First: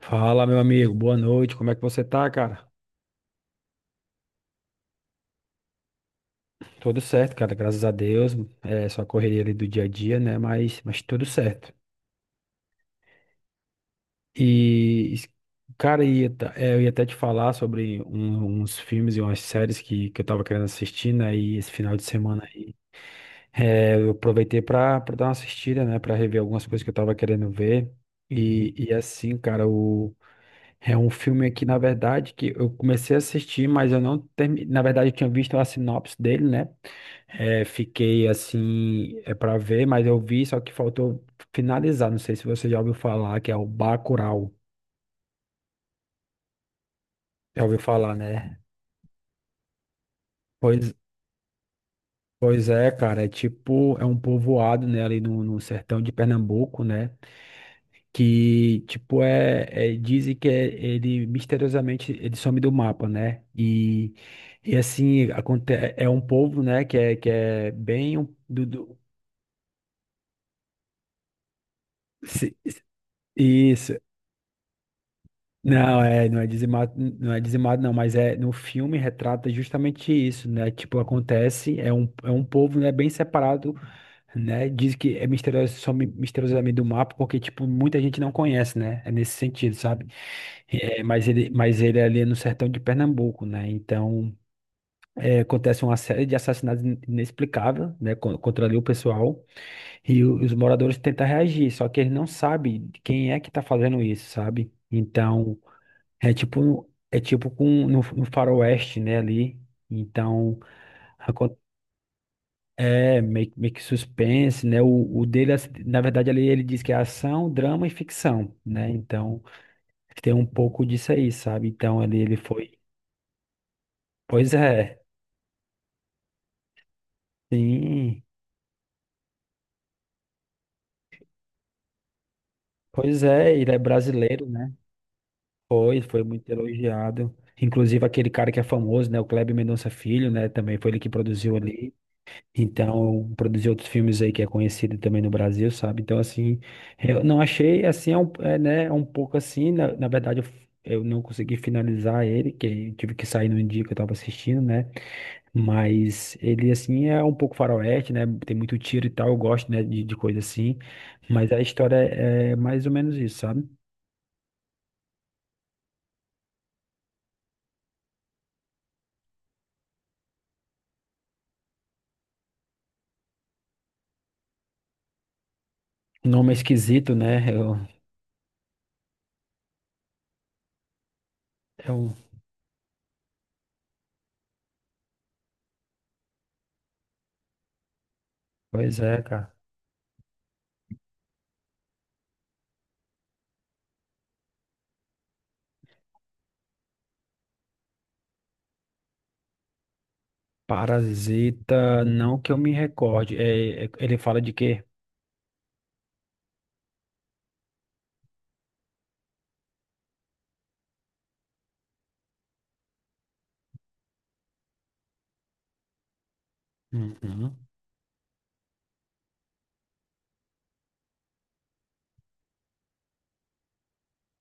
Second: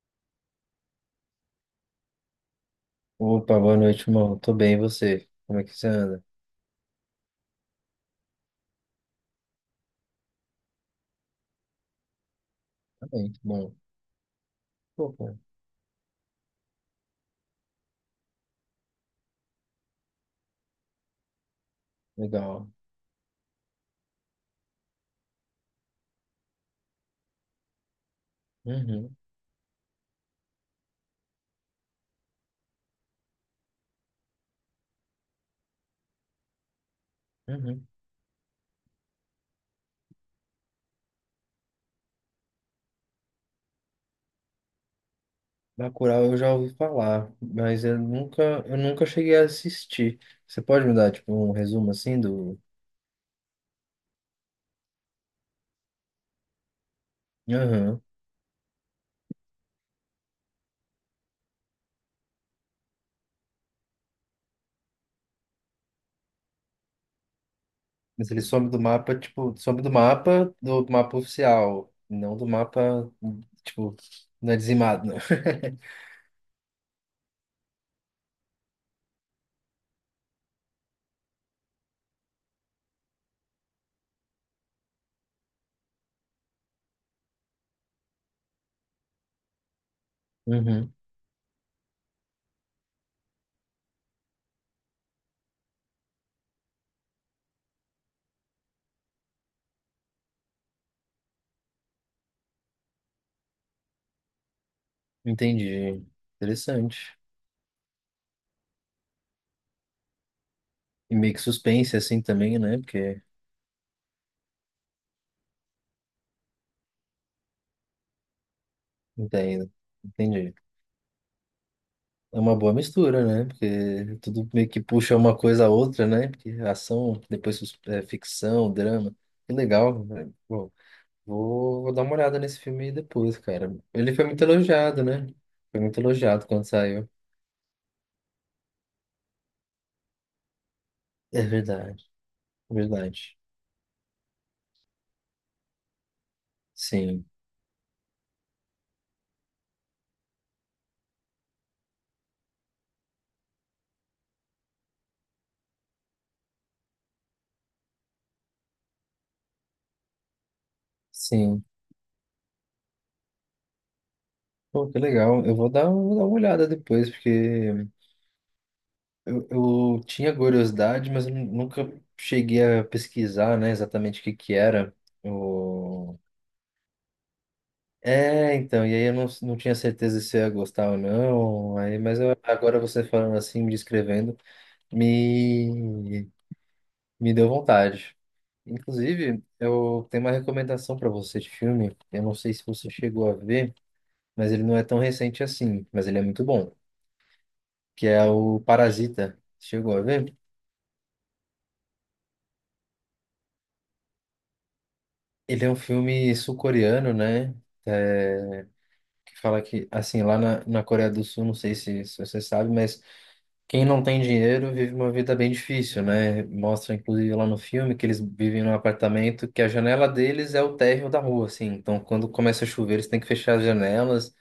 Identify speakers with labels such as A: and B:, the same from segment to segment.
A: Fala, meu amigo, boa noite. Como é que você tá, cara?
B: Opa, boa noite, irmão. Tô bem, e você? Como é que você anda?
A: Tudo certo, cara, graças a Deus. É só a correria ali do dia a dia, né? Mas tudo certo.
B: Tá bem, tá bom.
A: E,
B: Pô,
A: es-
B: pô,
A: cara, eu ia até te falar sobre uns filmes e umas séries que eu tava querendo assistir, né? E esse final de semana
B: legal.
A: aí. É, eu aproveitei pra dar uma assistida, né? Pra rever algumas coisas que eu tava querendo ver. E
B: Uhum,
A: assim, cara, o. É um filme aqui, na verdade, que eu comecei a assistir, mas eu não terminei. Na verdade, eu tinha visto a sinopse dele, né? É,
B: uhum.
A: fiquei assim, é para ver, mas eu vi, só que faltou finalizar. Não sei se você já ouviu falar, que é o Bacurau.
B: Bacurau eu já ouvi falar,
A: Já ouviu
B: mas eu
A: falar,
B: nunca,
A: né?
B: eu nunca cheguei a assistir. Você pode me
A: Pois,
B: dar, tipo, um resumo, assim, do...
A: pois é, cara. É tipo, é um povoado, né? Ali no sertão de Pernambuco, né?
B: Aham.
A: Que tipo ele misteriosamente ele some do mapa, né? E assim aconte é um povo, né? Que é bem
B: Mas
A: um,
B: ele some do mapa, tipo, some do mapa oficial, não do
A: se- se-
B: mapa,
A: isso.
B: tipo, não é dizimado, não.
A: Não, é, não é dizimado, não é dizimado, não, mas é no filme retrata justamente isso, né? Tipo, acontece, é um povo, né, bem separado, né? Diz que é misterioso, só misteriosamente do mapa, porque, tipo, muita gente não conhece, né? É nesse sentido, sabe?
B: Uhum,
A: É, mas ele é ali no sertão de Pernambuco, né? Então, é, acontece uma série de assassinatos inexplicáveis, né? con- Contra ali o pessoal, e os moradores tentam reagir, só que eles não sabem quem é que tá fazendo isso, sabe? Então,
B: entendi. Interessante.
A: é tipo com, no faroeste, né? Ali, então...
B: E meio que suspense, assim, também, né?
A: É,
B: Porque...
A: meio que suspense, né? O dele, assim, na verdade, ali ele diz que é ação, drama e ficção, né? Então,
B: Entendo.
A: tem um
B: Entendi.
A: pouco disso aí, sabe? Então, ali ele
B: É uma boa
A: foi.
B: mistura, né? Porque tudo
A: Pois
B: meio que
A: é,
B: puxa uma coisa a outra, né? Porque ação, depois
A: sim.
B: ficção, drama. Que legal, né? Bom, vou dar uma olhada nesse filme aí
A: Pois
B: depois,
A: é, ele
B: cara.
A: é
B: Ele foi muito
A: brasileiro, né?
B: elogiado, né? Foi muito
A: Foi
B: elogiado
A: muito
B: quando saiu.
A: elogiado. Inclusive, aquele cara que é famoso, né? O Kleber Mendonça Filho, né? Também foi ele que
B: É
A: produziu ali.
B: verdade,
A: Então,
B: verdade.
A: produzir outros filmes aí que é conhecido também no Brasil, sabe? Então, assim, eu
B: Sim,
A: não achei, assim, é um, é, né, é um pouco assim, na verdade, eu não consegui finalizar ele, que eu tive que sair no dia que eu tava assistindo, né? Mas ele, assim, é um pouco faroeste, né? Tem muito tiro e tal, eu gosto, né, de coisa assim, mas a
B: sim.
A: história é, é mais ou menos isso, sabe?
B: Pô, que legal. Eu vou dar uma olhada depois, porque eu tinha curiosidade, mas nunca cheguei a pesquisar, né, exatamente o que que era.
A: Nome é esquisito, né?
B: É, então, e aí eu não tinha certeza se eu ia gostar ou não, aí,
A: Eu,
B: agora você falando assim, me descrevendo, me, me deu vontade.
A: pois é,
B: Inclusive,
A: cara.
B: eu tenho uma recomendação para você de filme, eu não sei se você chegou a ver, mas ele não é tão recente assim, mas ele é muito bom, que é o Parasita. Chegou a ver?
A: Parasita, não que eu me recorde. Ele fala de quê?
B: Ele é um filme sul-coreano, né? É, que fala que, assim, lá na Coreia do Sul, não sei se você sabe, mas quem não tem dinheiro vive uma vida bem difícil, né? Mostra, inclusive, lá
A: Uhum.
B: no filme que eles vivem num apartamento que a janela deles é o térreo da rua, assim. Então, quando começa a chover, eles têm que fechar as janelas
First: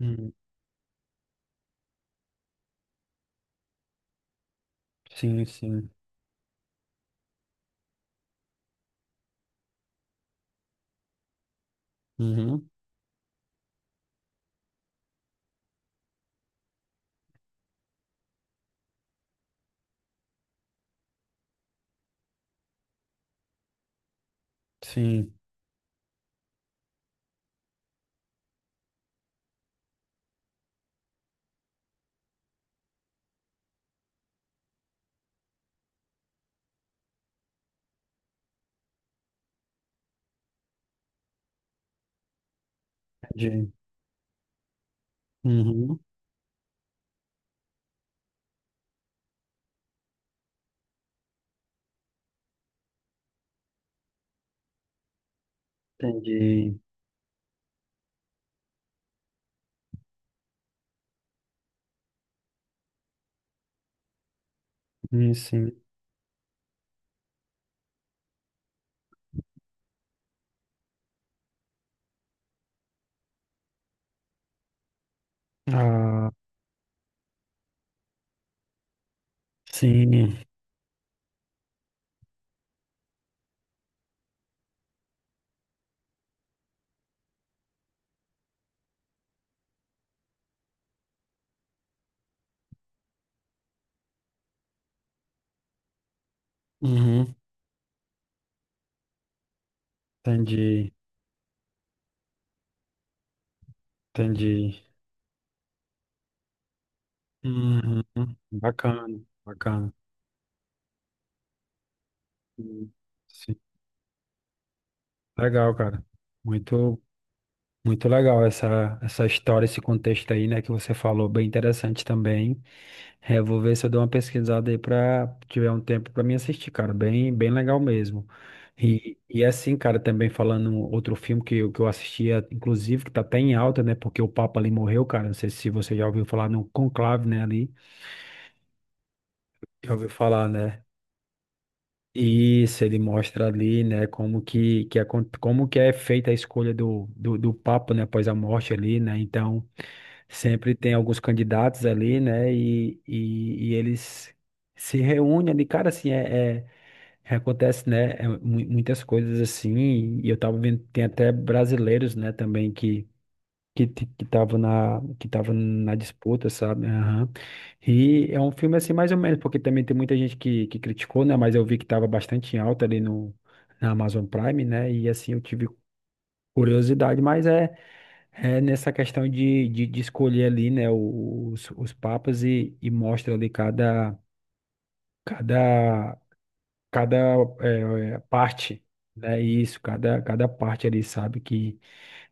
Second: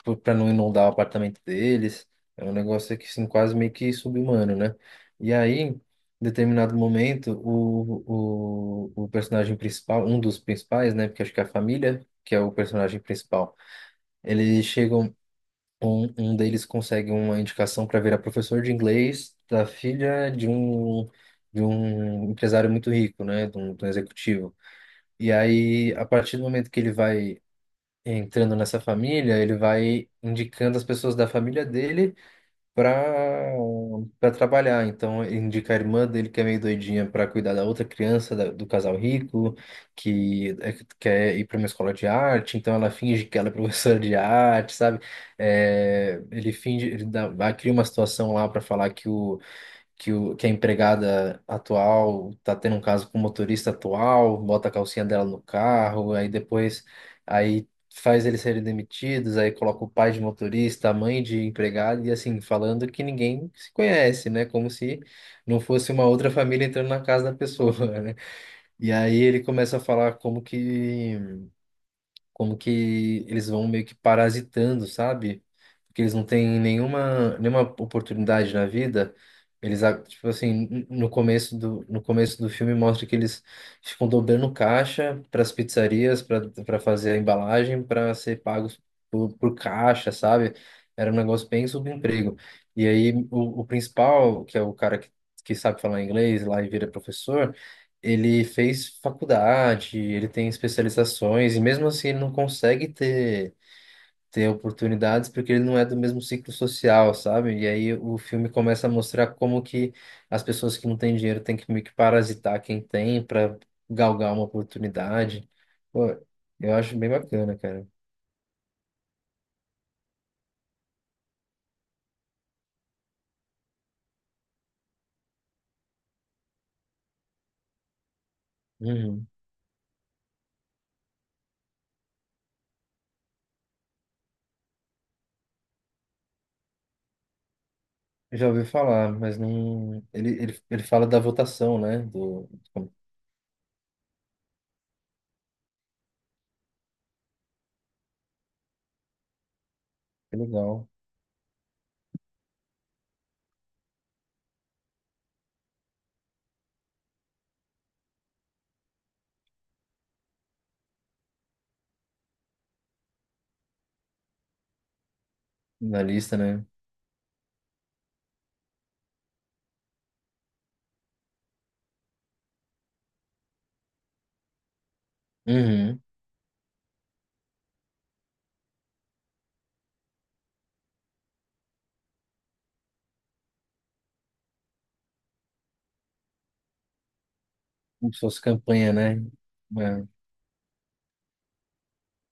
A: Hum,
B: para não inundar o apartamento deles. É um negócio que, assim, quase meio que sub-humano, né? E
A: sim,
B: aí, em
A: sim.
B: determinado momento, o personagem principal, um dos principais, né? Porque acho que é a família que é o
A: Uhum,
B: personagem principal. Eles chegam um deles consegue uma indicação para virar professor de inglês da filha de um empresário muito rico, né? De um executivo. E
A: sim,
B: aí, a partir do momento que ele vai entrando nessa família, ele vai indicando as pessoas da família dele para para trabalhar. Então, ele indica a irmã dele, que é meio doidinha, para cuidar da outra criança do casal rico, que quer ir para uma escola de arte, então ela finge que ela é
A: entendi.
B: professora de arte, sabe?
A: Uhum,
B: É, ele finge, ele dá, cria uma situação lá para falar que a empregada atual tá tendo um caso com o motorista atual, bota a calcinha dela no carro, aí
A: entendi.
B: depois aí faz eles serem demitidos, aí coloca o pai de motorista, a mãe de empregado, e assim, falando que ninguém se conhece, né? Como se não
A: Sim.
B: fosse uma outra família entrando na casa da pessoa, né? E aí ele começa a falar como que eles vão meio que parasitando, sabe? Porque eles não
A: Ah,
B: têm nenhuma oportunidade na vida. Eles, ah, tipo
A: sim.
B: assim, no começo do filme mostra que eles ficam dobrando caixa para as pizzarias, para fazer a embalagem, para ser pagos por caixa, sabe? Era um negócio bem subemprego. E aí o principal, que é o cara que sabe falar inglês lá e vira
A: Uhum,
B: professor, ele fez faculdade, ele tem
A: entendi,
B: especializações, e mesmo assim ele não consegue ter
A: entendi.
B: oportunidades porque ele não é do mesmo ciclo social, sabe? E aí
A: Uhum,
B: o filme começa a
A: bacana,
B: mostrar como
A: bacana.
B: que as pessoas que não têm dinheiro têm que meio que parasitar quem
A: Hum,
B: tem
A: Sim.
B: para galgar uma oportunidade.
A: Legal, cara.
B: Pô, eu acho
A: Muito,
B: bem bacana, cara.
A: muito legal essa, essa história, esse contexto aí, né, que você falou, bem interessante também. É, vou ver se eu dou uma pesquisada aí pra tiver um tempo pra mim assistir, cara. Bem, bem legal mesmo. E,
B: Uhum.
A: e assim, cara, também falando um outro filme que eu assistia, inclusive, que tá até em alta, né? Porque o Papa ali morreu, cara. Não sei se você já ouviu falar no Conclave, né? Ali.
B: Já ouvi falar, mas
A: Já
B: não.
A: ouviu
B: Ele,
A: falar,
B: ele, ele
A: né?
B: fala da votação, né? Do...
A: Isso,
B: Que
A: ele mostra ali, né, como que é feita a escolha do Papa, né, após a morte ali, né, então,
B: é
A: sempre
B: legal.
A: tem alguns candidatos ali, né? E eles se reúnem ali, cara, assim, acontece, né? Muitas coisas assim, e eu tava vendo, tem até brasileiros, né, também que tava na
B: Na lista,
A: disputa,
B: né?
A: sabe? Aham. E é um filme assim mais ou menos, porque também tem muita gente que criticou, né, mas eu vi que tava bastante em alta ali no na Amazon Prime, né? E assim eu tive
B: Uhum.
A: curiosidade, mas é é nessa questão de escolher ali, né, os papas e mostra ali cada, cada
B: Como se fosse
A: parte,
B: campanha, né?
A: né, isso,
B: É.
A: cada parte ali, sabe, que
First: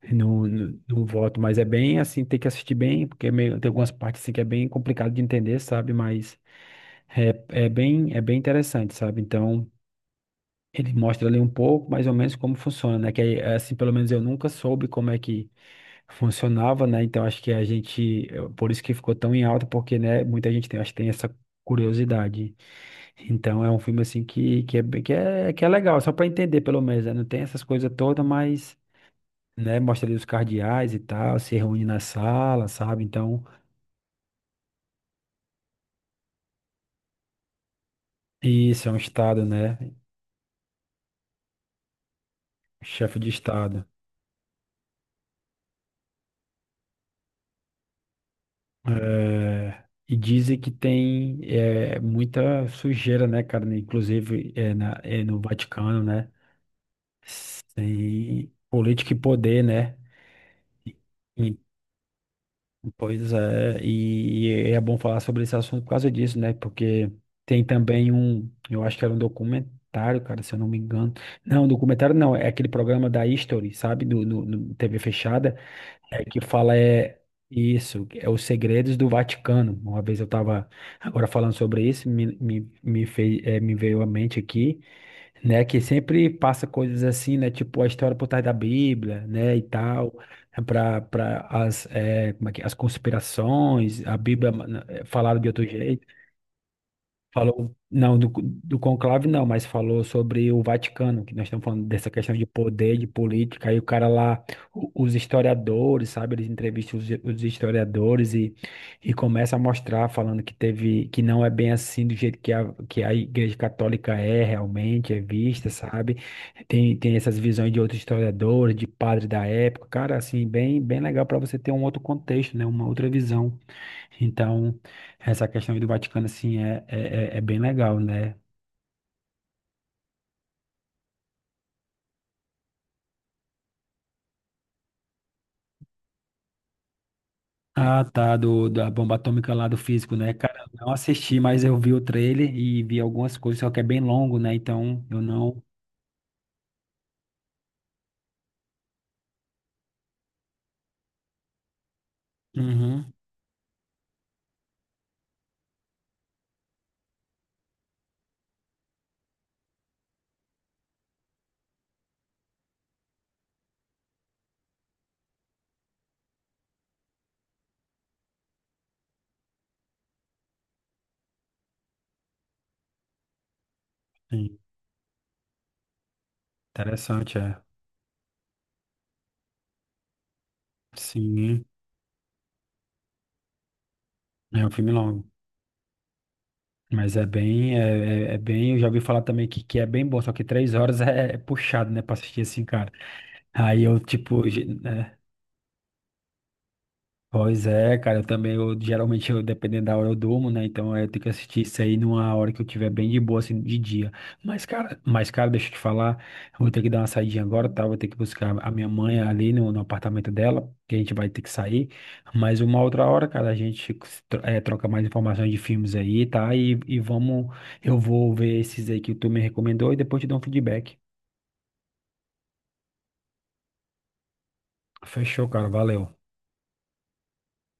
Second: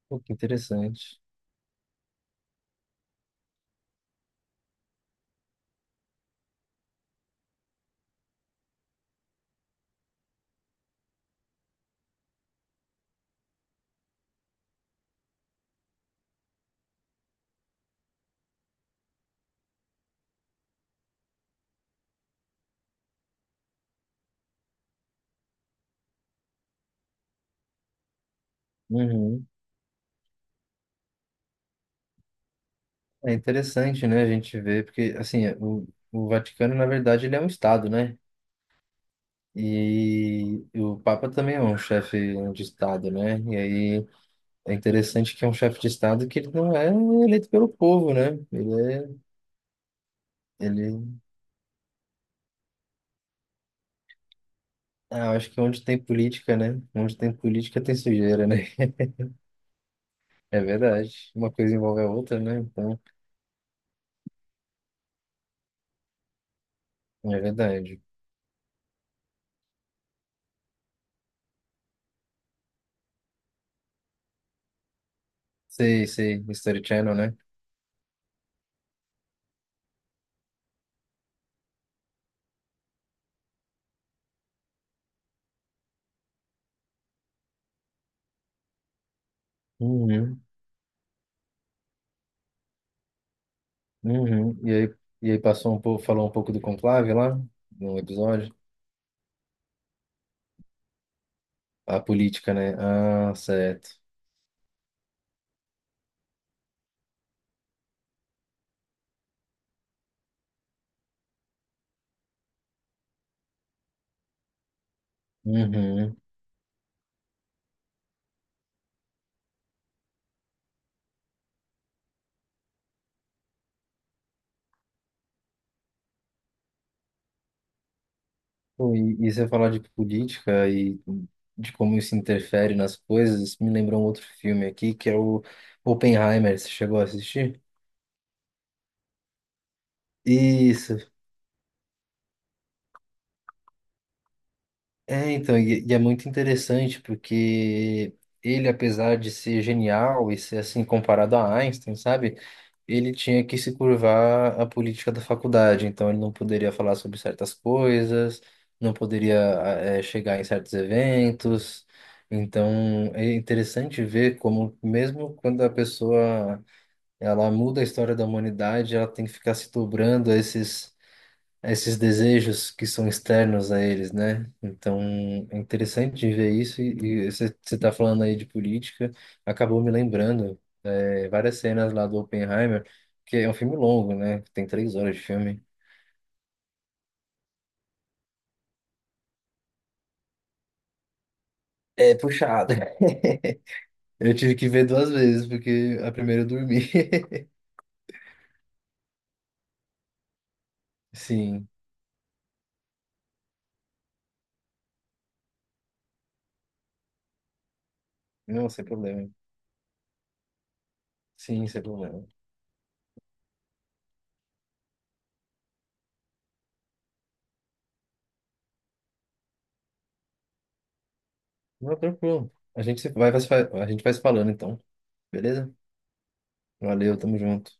B: Pô, que
A: no
B: interessante.
A: voto, mas é bem assim, tem que assistir bem, porque é meio- tem algumas partes assim que é bem complicado de entender, sabe, mas é, é bem interessante, sabe, então... Ele mostra ali um pouco, mais ou menos, como funciona, né? Que aí, assim, pelo menos eu nunca soube como é que funcionava, né? Então acho que a gente, por isso que ficou tão em alta, porque, né, muita gente tem, acho que tem essa curiosidade. Então é um filme assim que é, bem- que é legal, só para entender pelo menos, né? Não tem essas coisas todas, mas,
B: Uhum.
A: né, mostra ali os cardeais e tal, se reúne na sala, sabe?
B: É
A: Então,
B: interessante, né, a gente ver, porque, assim, o Vaticano, na verdade, ele é um Estado, né?
A: isso é um estado, né?
B: E o Papa também é um chefe de Estado,
A: Chefe de
B: né? E
A: estado.
B: aí é interessante que é um chefe de Estado que ele não é eleito pelo povo, né? Ele
A: É, e dizem
B: é,
A: que
B: ele...
A: tem é, muita sujeira, né, cara? Né, inclusive é, é
B: Ah, eu
A: no
B: acho que onde tem
A: Vaticano, né?
B: política, né? Onde tem política tem sujeira,
A: Sem
B: né?
A: política e poder, né?
B: É verdade. Uma
A: E-
B: coisa envolve a outra, né? Então,
A: pois é, e é bom falar sobre esse assunto por causa disso, né? Porque
B: é
A: tem
B: verdade.
A: também um, eu acho que era um documentário, cara, se eu não me engano. Não, documentário não, é aquele programa da History, sabe? Do, no TV fechada
B: Sei,
A: é que
B: sei,
A: fala
B: History Channel,
A: é
B: né?
A: isso, é os segredos do Vaticano. Uma vez eu estava agora falando sobre isso, fez, me veio à mente aqui, né? Que sempre passa coisas assim, né? Tipo a história por trás da Bíblia, né? E tal,
B: Uhum.
A: para as, como é que, é, as conspirações, a Bíblia,
B: Uhum. E aí, e
A: falada
B: aí
A: de outro
B: passou um pouco,
A: jeito.
B: falou um pouco do conclave lá
A: Falou,
B: no
A: não,
B: episódio.
A: do conclave não, mas falou sobre o Vaticano, que nós estamos falando
B: A
A: dessa questão de
B: política, né?
A: poder, de
B: Ah,
A: política, aí o
B: certo.
A: cara lá, os historiadores, sabe, eles entrevistam os historiadores e começa a mostrar, falando que teve, que não é bem assim do jeito que que a Igreja Católica é realmente, é vista, sabe,
B: Uhum.
A: tem, tem essas visões de outros historiadores, de padre da época, cara, assim, bem, bem legal para você ter um outro contexto, né, uma outra visão. Então, essa questão aí do Vaticano, assim, é bem legal, né?
B: Pô, e você falar de política e de como isso interfere nas coisas, isso me lembrou um outro filme aqui, que é o Oppenheimer. Você chegou a assistir?
A: Ah, tá, da bomba atômica lá do físico, né? Cara, eu não
B: Isso.
A: assisti, mas eu vi o trailer e vi algumas coisas, só que é bem longo, né? Então, eu
B: É, então,
A: não...
B: e é muito interessante porque ele, apesar de ser genial e ser assim comparado a Einstein, sabe?
A: Uhum.
B: Ele tinha que se curvar à política da faculdade, então ele não poderia falar sobre certas coisas, não poderia chegar em certos eventos. Então é interessante ver como mesmo quando a pessoa ela muda a história da humanidade, ela tem que ficar se dobrando a esses desejos que são externos a eles, né?
A: Sim,
B: Então, é interessante de ver isso. E
A: interessante,
B: você
A: é.
B: você tá falando aí de política, acabou me lembrando várias
A: Sim,
B: cenas lá do Oppenheimer, que é um filme longo, né?
A: é
B: Tem
A: um filme
B: 3 horas de
A: longo.
B: filme.
A: Mas é bem, é bem, eu já ouvi falar também que é bem bom, só que 3 horas é, é puxado, né, pra
B: É
A: assistir assim,
B: puxado.
A: cara. Aí eu,
B: Eu
A: tipo,
B: tive que ver duas vezes, porque a primeira eu dormi.
A: Pois é, cara, eu também, eu, geralmente, eu, dependendo da hora eu durmo, né, então é, eu tenho que assistir
B: Sim,
A: isso aí numa hora que eu tiver bem de boa, assim, de dia. Mas, cara, deixa eu te falar, eu vou ter que dar uma saidinha agora, tá, vou ter que buscar
B: não,
A: a
B: sem
A: minha mãe
B: problema.
A: ali no apartamento dela, que a gente vai ter que
B: Sim, sem
A: sair,
B: problema.
A: mas uma outra hora, cara, a gente troca mais informações de filmes aí, tá, e vamos, eu vou ver esses aí que tu me recomendou e depois te dou um feedback.
B: Não, tranquilo. A gente se- vai, vai se fa- a gente vai se falando, então.
A: Fechou, cara,
B: Beleza?
A: valeu.
B: Valeu, tamo junto.